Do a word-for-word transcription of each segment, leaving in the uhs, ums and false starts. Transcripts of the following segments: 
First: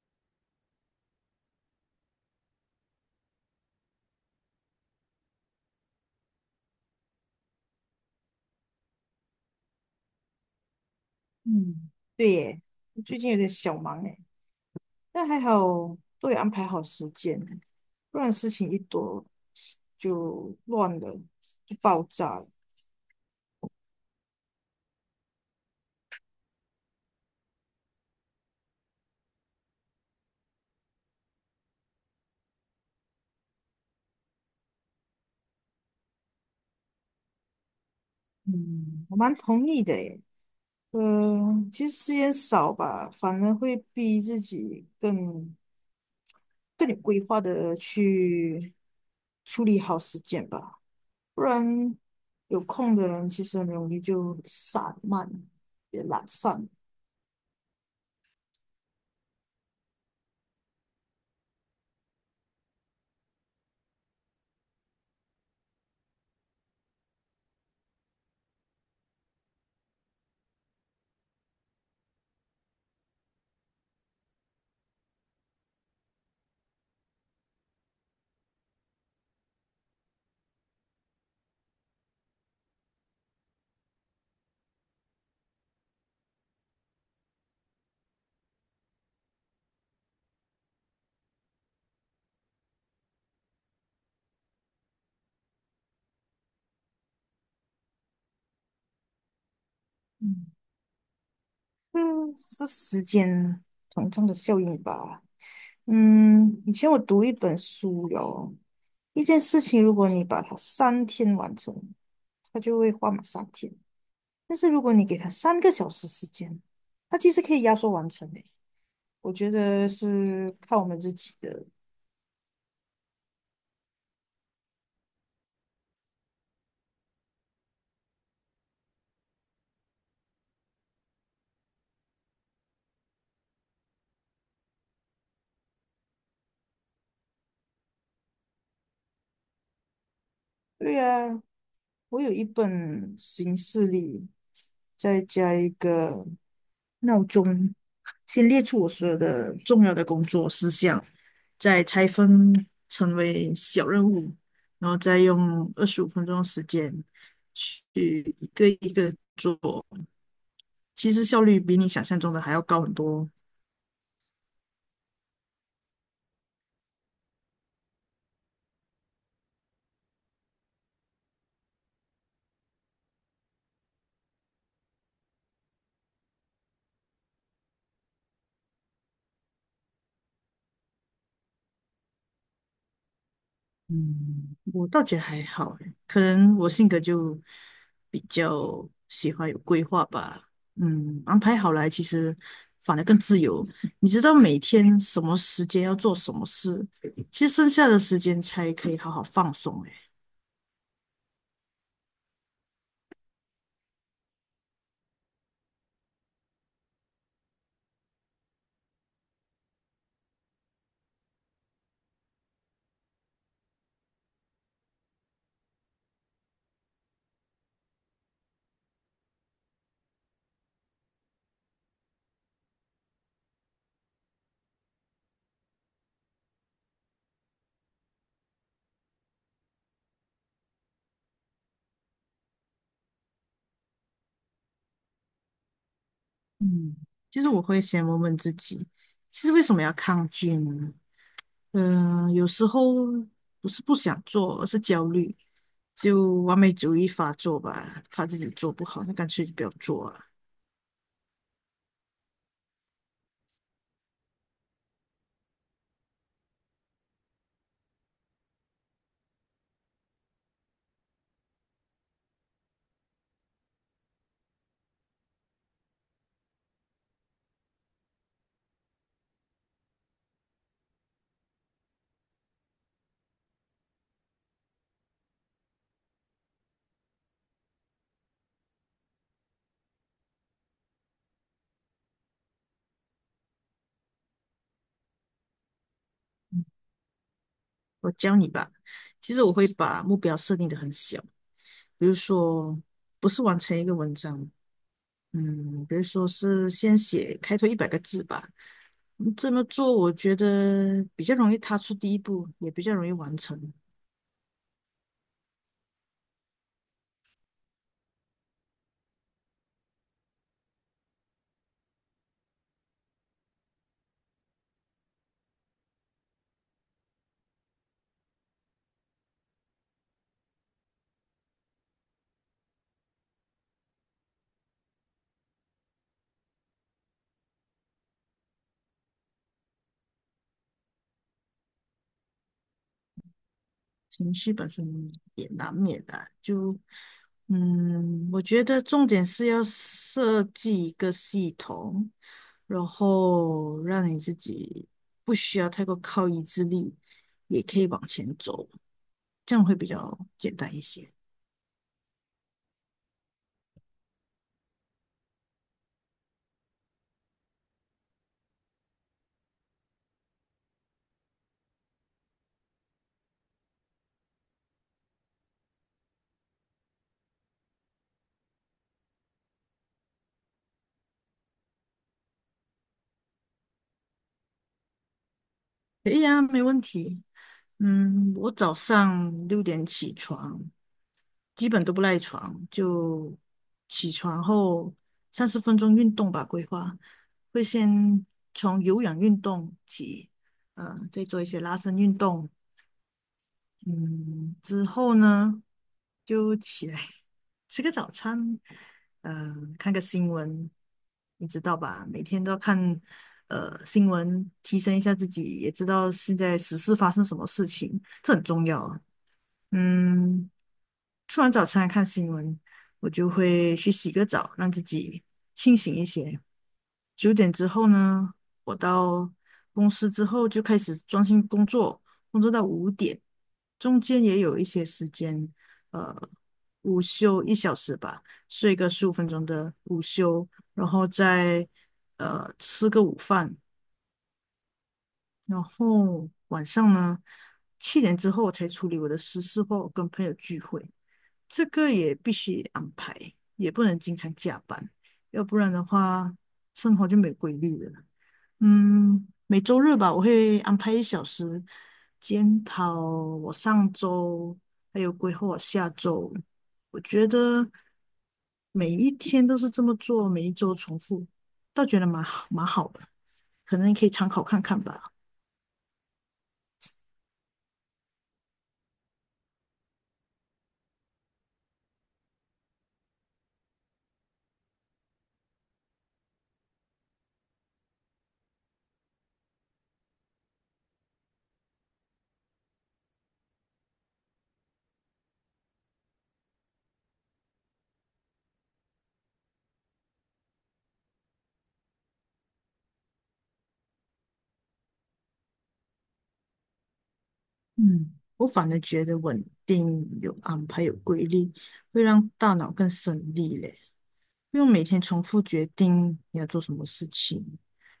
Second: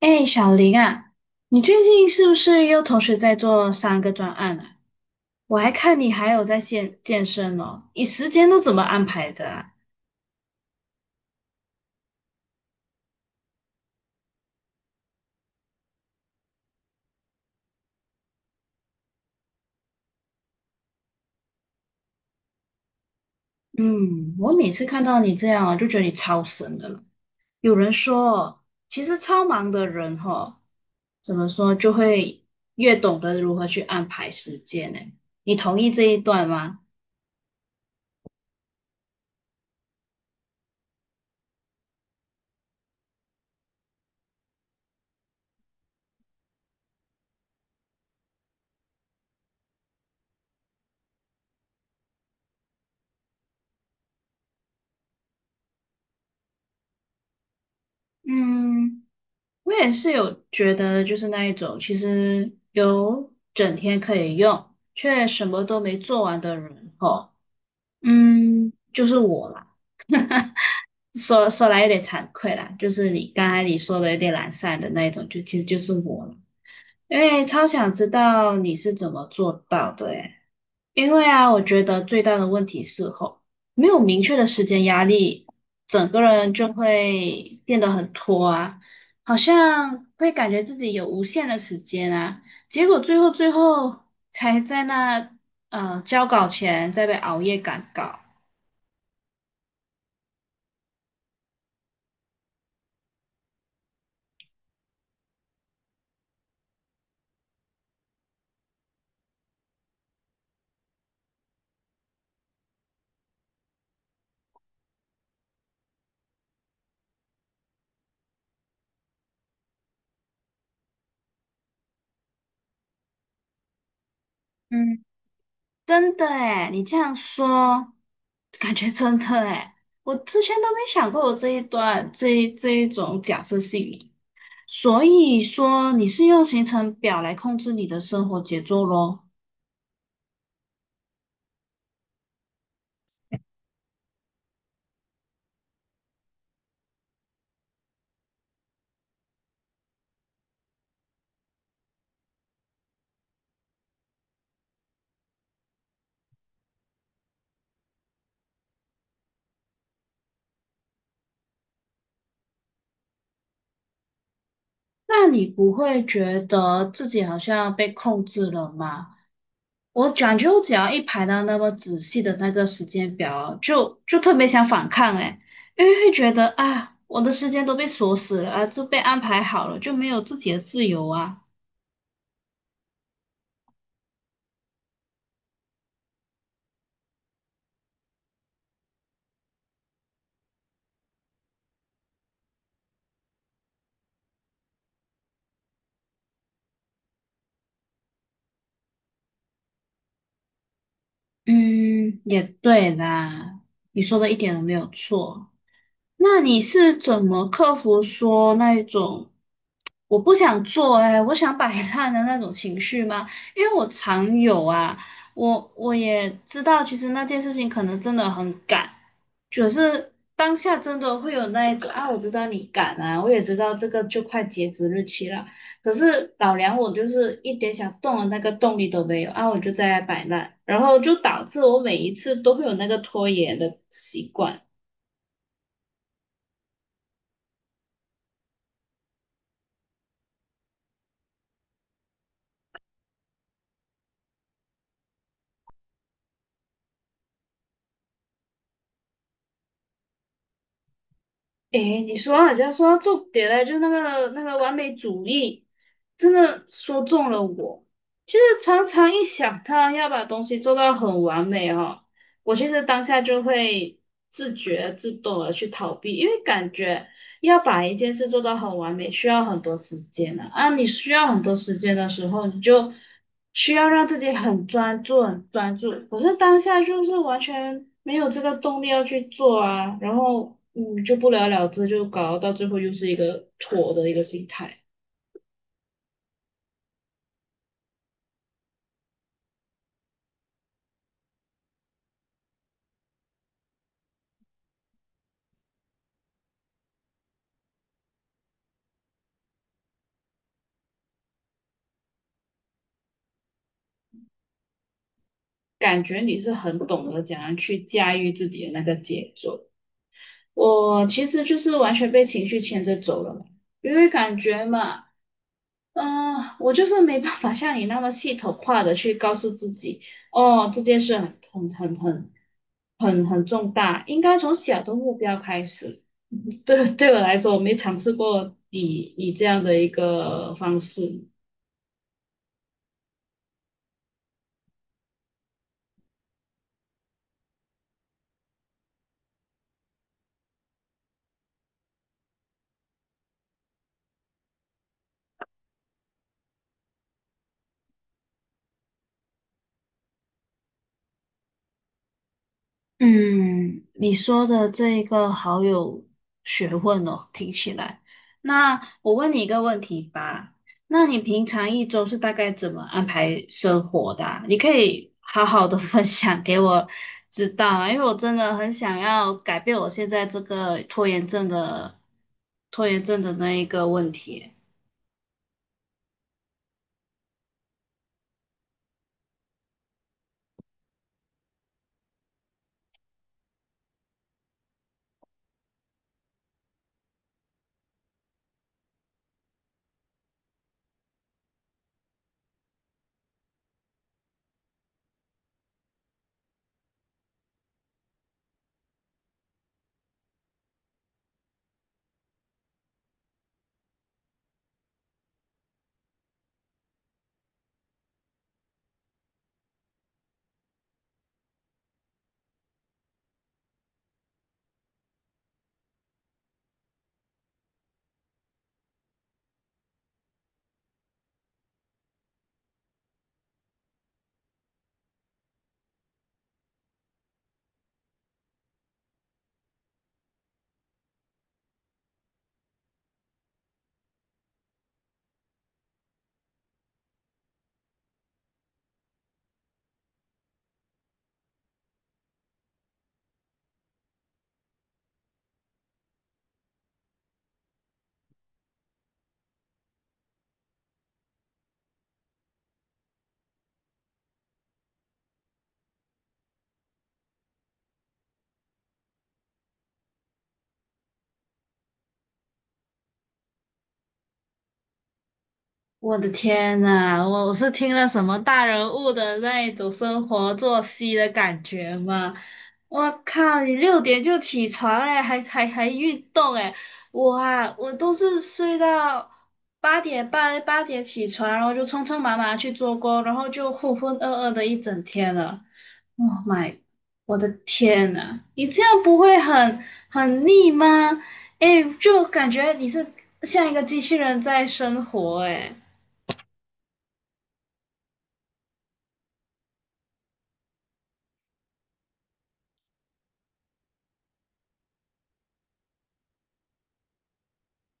哎，小林啊，你最近是不是又同时在做三个专案啊？我还看你还有在健健身哦，你时间都怎么安排的啊？嗯，对耶，我最近有点小忙诶，但还好都有安排好时间，不然事情一多就乱了，就爆炸了。嗯，我每次看到你这样啊，就觉得你超神的了。有人说，其实超忙的人哈、怎么说就会越懂得如何去安排时间呢？你同意这一段吗？嗯，我蛮同意的耶。嗯、其实时间少吧，反而会逼自己更更有规划的去处理好时间吧，不然有空的人其实很容易就散漫，也懒散。嗯。我也是有觉得，就是那一种，其实有整天可以用，却什么都没做完的人，哦，嗯，就是我啦。说说来有点惭愧啦，就是你刚才你说的有点懒散的那一种，就其实就是我了。因为超想知道你是怎么做到的诶因为啊，我觉得最大的问题是吼，没有明确的时间压力，整个人就会变得很拖啊，好像会感觉自己有无限的时间啊，结果最后最后才在那呃交稿前再被熬夜赶稿。嗯。嗯，是时间膨胀的效应吧？嗯，以前我读一本书哟，一件事情，如果你把它三天完成，它就会花满三天；但是如果你给它三个小时时间，它其实可以压缩完成的。我觉得是看我们自己的。嗯，真的诶，你这样说，感觉真的诶，我之前都没想过我这一段这一这一种假设性。所以说你是用行程表来控制你的生活节奏咯，对啊，我有一本形式历，再加一个，闹钟，先列出我所有的重要的工作事项，再拆分成为小任务，然后再用二十五分钟的时间去一个一个做。其实效率比你想象中的还要高很多哦。那你不会觉得自己好像被控制了吗？我感觉我只要一排到那么仔细的那个时间表，就就特别想反抗诶，因为会觉得啊，我的时间都被锁死了啊，就被安排好了，就没有自己的自由啊。嗯，我倒觉得还好欸，可能我性格就比较喜欢有规划吧。嗯，安排好来，其实反而更自由。你知道每天什么时间要做什么事，其实剩下的时间才可以好好放松。诶，嗯，也对啦，你说的一点都没有错。那你是怎么克服说那一种？我不想做哎、我想摆烂的那种情绪吗？因为我常有啊，我我也知道，其实那件事情可能真的很赶，可是当下真的会有那一种啊，我知道你赶啊，我也知道这个就快截止日期了，可是老娘我就是一点想动的那个动力都没有啊，我就在那摆烂，然后就导致我每一次都会有那个拖延的习惯。嗯，其实我会先问问自己，其实为什么要抗拒呢？嗯、有时候不是不想做，而是焦虑，就完美主义发作吧，怕自己做不好，那干脆就不要做啊。诶，你说到人家说到重点嘞，就那个那个完美主义，真的说中了我。其实常常一想到要把东西做到很完美哦，我现在当下就会自觉自动的去逃避，因为感觉要把一件事做到很完美，需要很多时间的啊。你需要很多时间的时候，你就需要让自己很专注、很专注。可是当下就是完全没有这个动力要去做啊，然后嗯，就不了了之，就搞到最后又是一个妥的一个心态。我教你吧。其实我会把目标设定的很小，比如说不是完成一个文章，嗯，比如说是先写开头一百个字吧。嗯这么做我觉得比较容易踏出第一步，也比较容易完成。感觉你是很懂得怎样去驾驭自己的那个节奏。我其实就是完全被情绪牵着走了嘛，因为感觉嘛。嗯，我就是没办法像你那么系统化的去告诉自己，哦，这件事很很很很很很重大，应该从小的目标开始。对对我来说，我没尝试过以以这样的一个方式。情绪本身也难免的，就嗯，我觉得重点是要设计一个系统，然后让你自己不需要太过靠意志力，也可以往前走。这样会比较简单一些。嗯，你说的这一个好有学问哦，听起来。那我问你一个问题吧，那你平常一周是大概怎么安排生活的啊你可以好好的 分享给我知道啊，因为我真的很想要改变我现在这个拖延症的拖延症的那一个问题。可以啊，没问题。嗯，我早上六点起床，基本都不赖床，就起床后三十分钟运动吧，规划会先从有氧运动起，呃，再做一些拉伸运动，嗯，之后呢，就起来 吃个早餐，呃，看个新闻，你知道吧？每天都要看呃新闻，提升一下自己，也知道现在时事发生什么事情，这很重要啊。嗯，吃完早餐看新闻，我就会去洗个澡，让自己清醒一些。九点之后呢，我到公司之后就开始专心工作，工作到五点，中间也有一些时间，呃，午休一小时吧，睡个十五分钟的午休，然后再呃吃个午饭，然后晚上呢七点之后才处理我的私事或跟朋友聚会，这个也必须安排，也不能经常加班，要不然的话生活就没有规律了。嗯，每周日吧，我会安排一小时检讨我上周，还有规划我下周。我觉得每一天都是这么做，每一周重复，倒觉得蛮好，蛮好的，可能你可以参考看看吧。我的天呐，我我是听了什么大人物的那一种生活作息的感觉吗？我靠，你六点就起床哎，还还还运动哎，我啊，我都是睡到八点半八点起床，然后就匆匆忙忙去做工，然后就浑浑噩噩的一整天了。Oh my，我的天呐，你这样不会很很腻吗？哎，就感觉你是像一个机器人在生活哎。嗯，我反而觉得稳定、有安排、有规律，会让大脑更省力嘞，不用每天重复决定你要做什么事情。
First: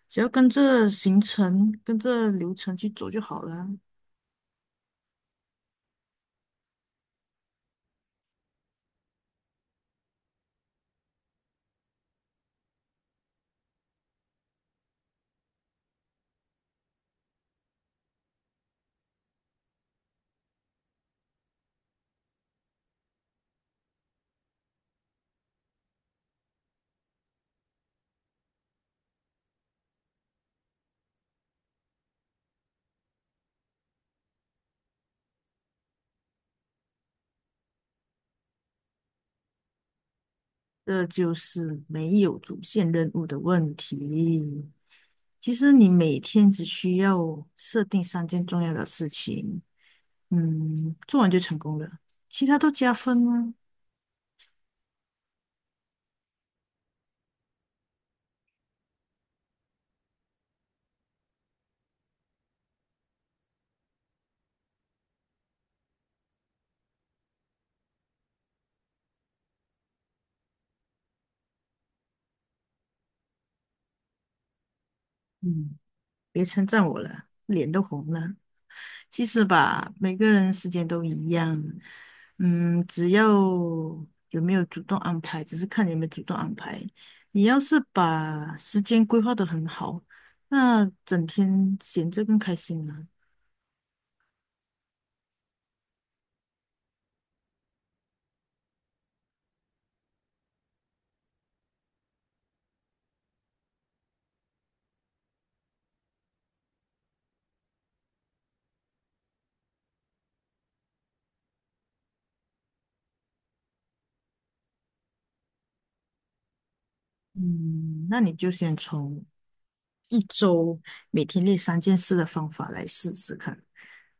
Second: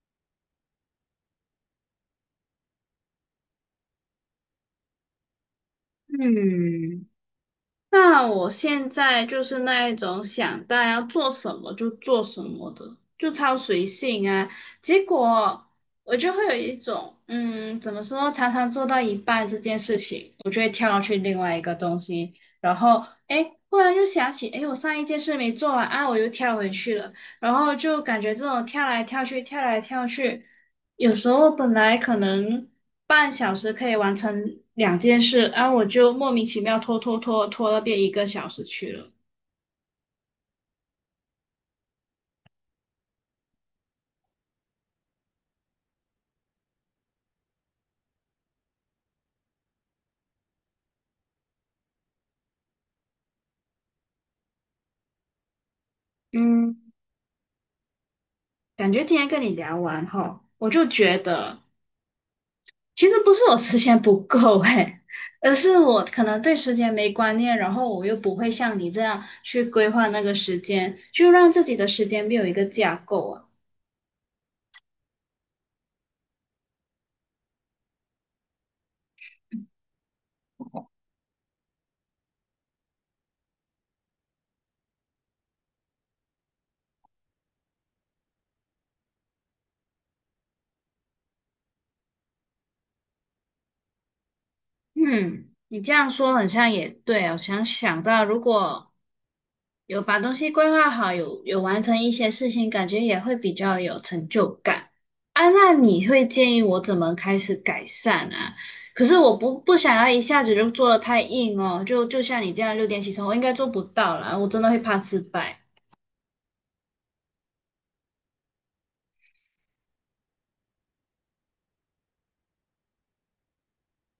只要跟着行程、跟着流程去走就好了。嗯，那我现在就是那一种想到要做什么就做什么的，就超随性啊。结果我就会有一种，嗯，怎么说，常常做到一半这件事情，我就会跳去另外一个东西，然后，诶，忽然又想起，诶，我上一件事没做完啊，我又跳回去了。然后就感觉这种跳来跳去、跳来跳去，有时候本来可能半小时可以完成两件事，然后我就莫名其妙拖拖拖拖到变一个小时去了。这就是没有主线任务的问题。其实你每天只需要设定三件重要的事情，嗯，做完就成功了，其他都加分吗？嗯，感觉今天跟你聊完哈，我就觉得其实不是我时间不够诶，而是我可能对时间没观念，然后我又不会像你这样去规划那个时间，就让自己的时间没有一个架构啊。嗯，别称赞我了，脸都红了。其实吧，每个人时间都一样，嗯，只要有没有主动安排，只是看你有没有主动安排。你要是把时间规划得很好，那整天闲着更开心啊。嗯，你这样说很像也对哦。想想到如果有把东西规划好，有有完成一些事情，感觉也会比较有成就感。啊，那你会建议我怎么开始改善啊？可是我不不想要一下子就做的太硬哦，就就像你这样六点起床，我应该做不到啦，我真的会怕失败。嗯，那你就先从一周每天列三件事的方法来试试看，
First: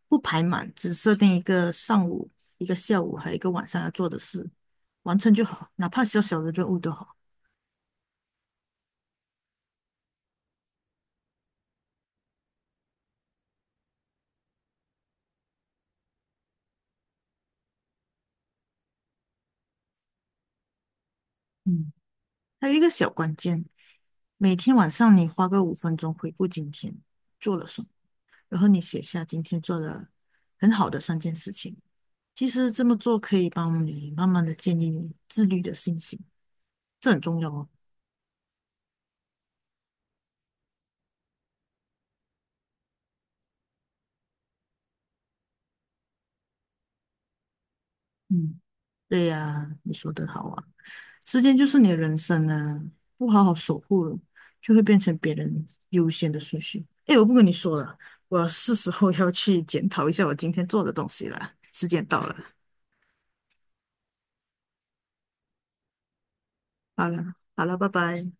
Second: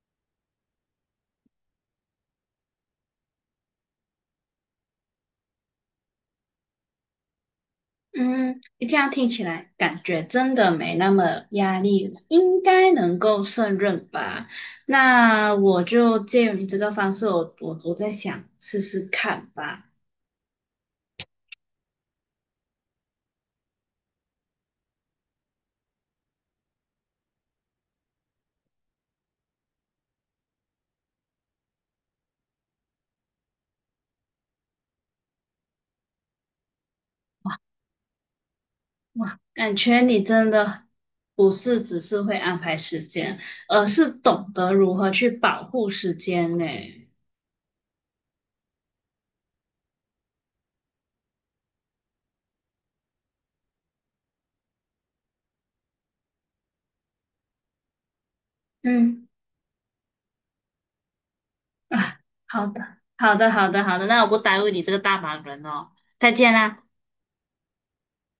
不排满，只设定一个上午、一个下午还有一个晚上要做的事，完成就好，哪怕小小的任务都好。嗯，这样听起来感觉真的没那么压力了，应该能够胜任吧？那我就借由你这个方式，我我我在想试试看吧。嗯，还有一个小关键，每天晚上你花个五分钟回顾今天做了什么，然后你写下今天做了很好的三件事情。其实这么做可以帮你慢慢的建立自律的信心，这很重要哦。哇，感觉你真的不是只是会安排时间，而是懂得如何去保护时间呢。嗯。对呀，你说的好啊，时间就是你的人生啊，不好好守护了就会变成别人优先的顺序。诶，我不跟你说了，我是时候嗯要去检讨一下我今天做的东西了，时间啊，到了，好的，好的，好的，好的，那我不耽误你这个大忙人哦，再见啦。好了，好了，拜拜。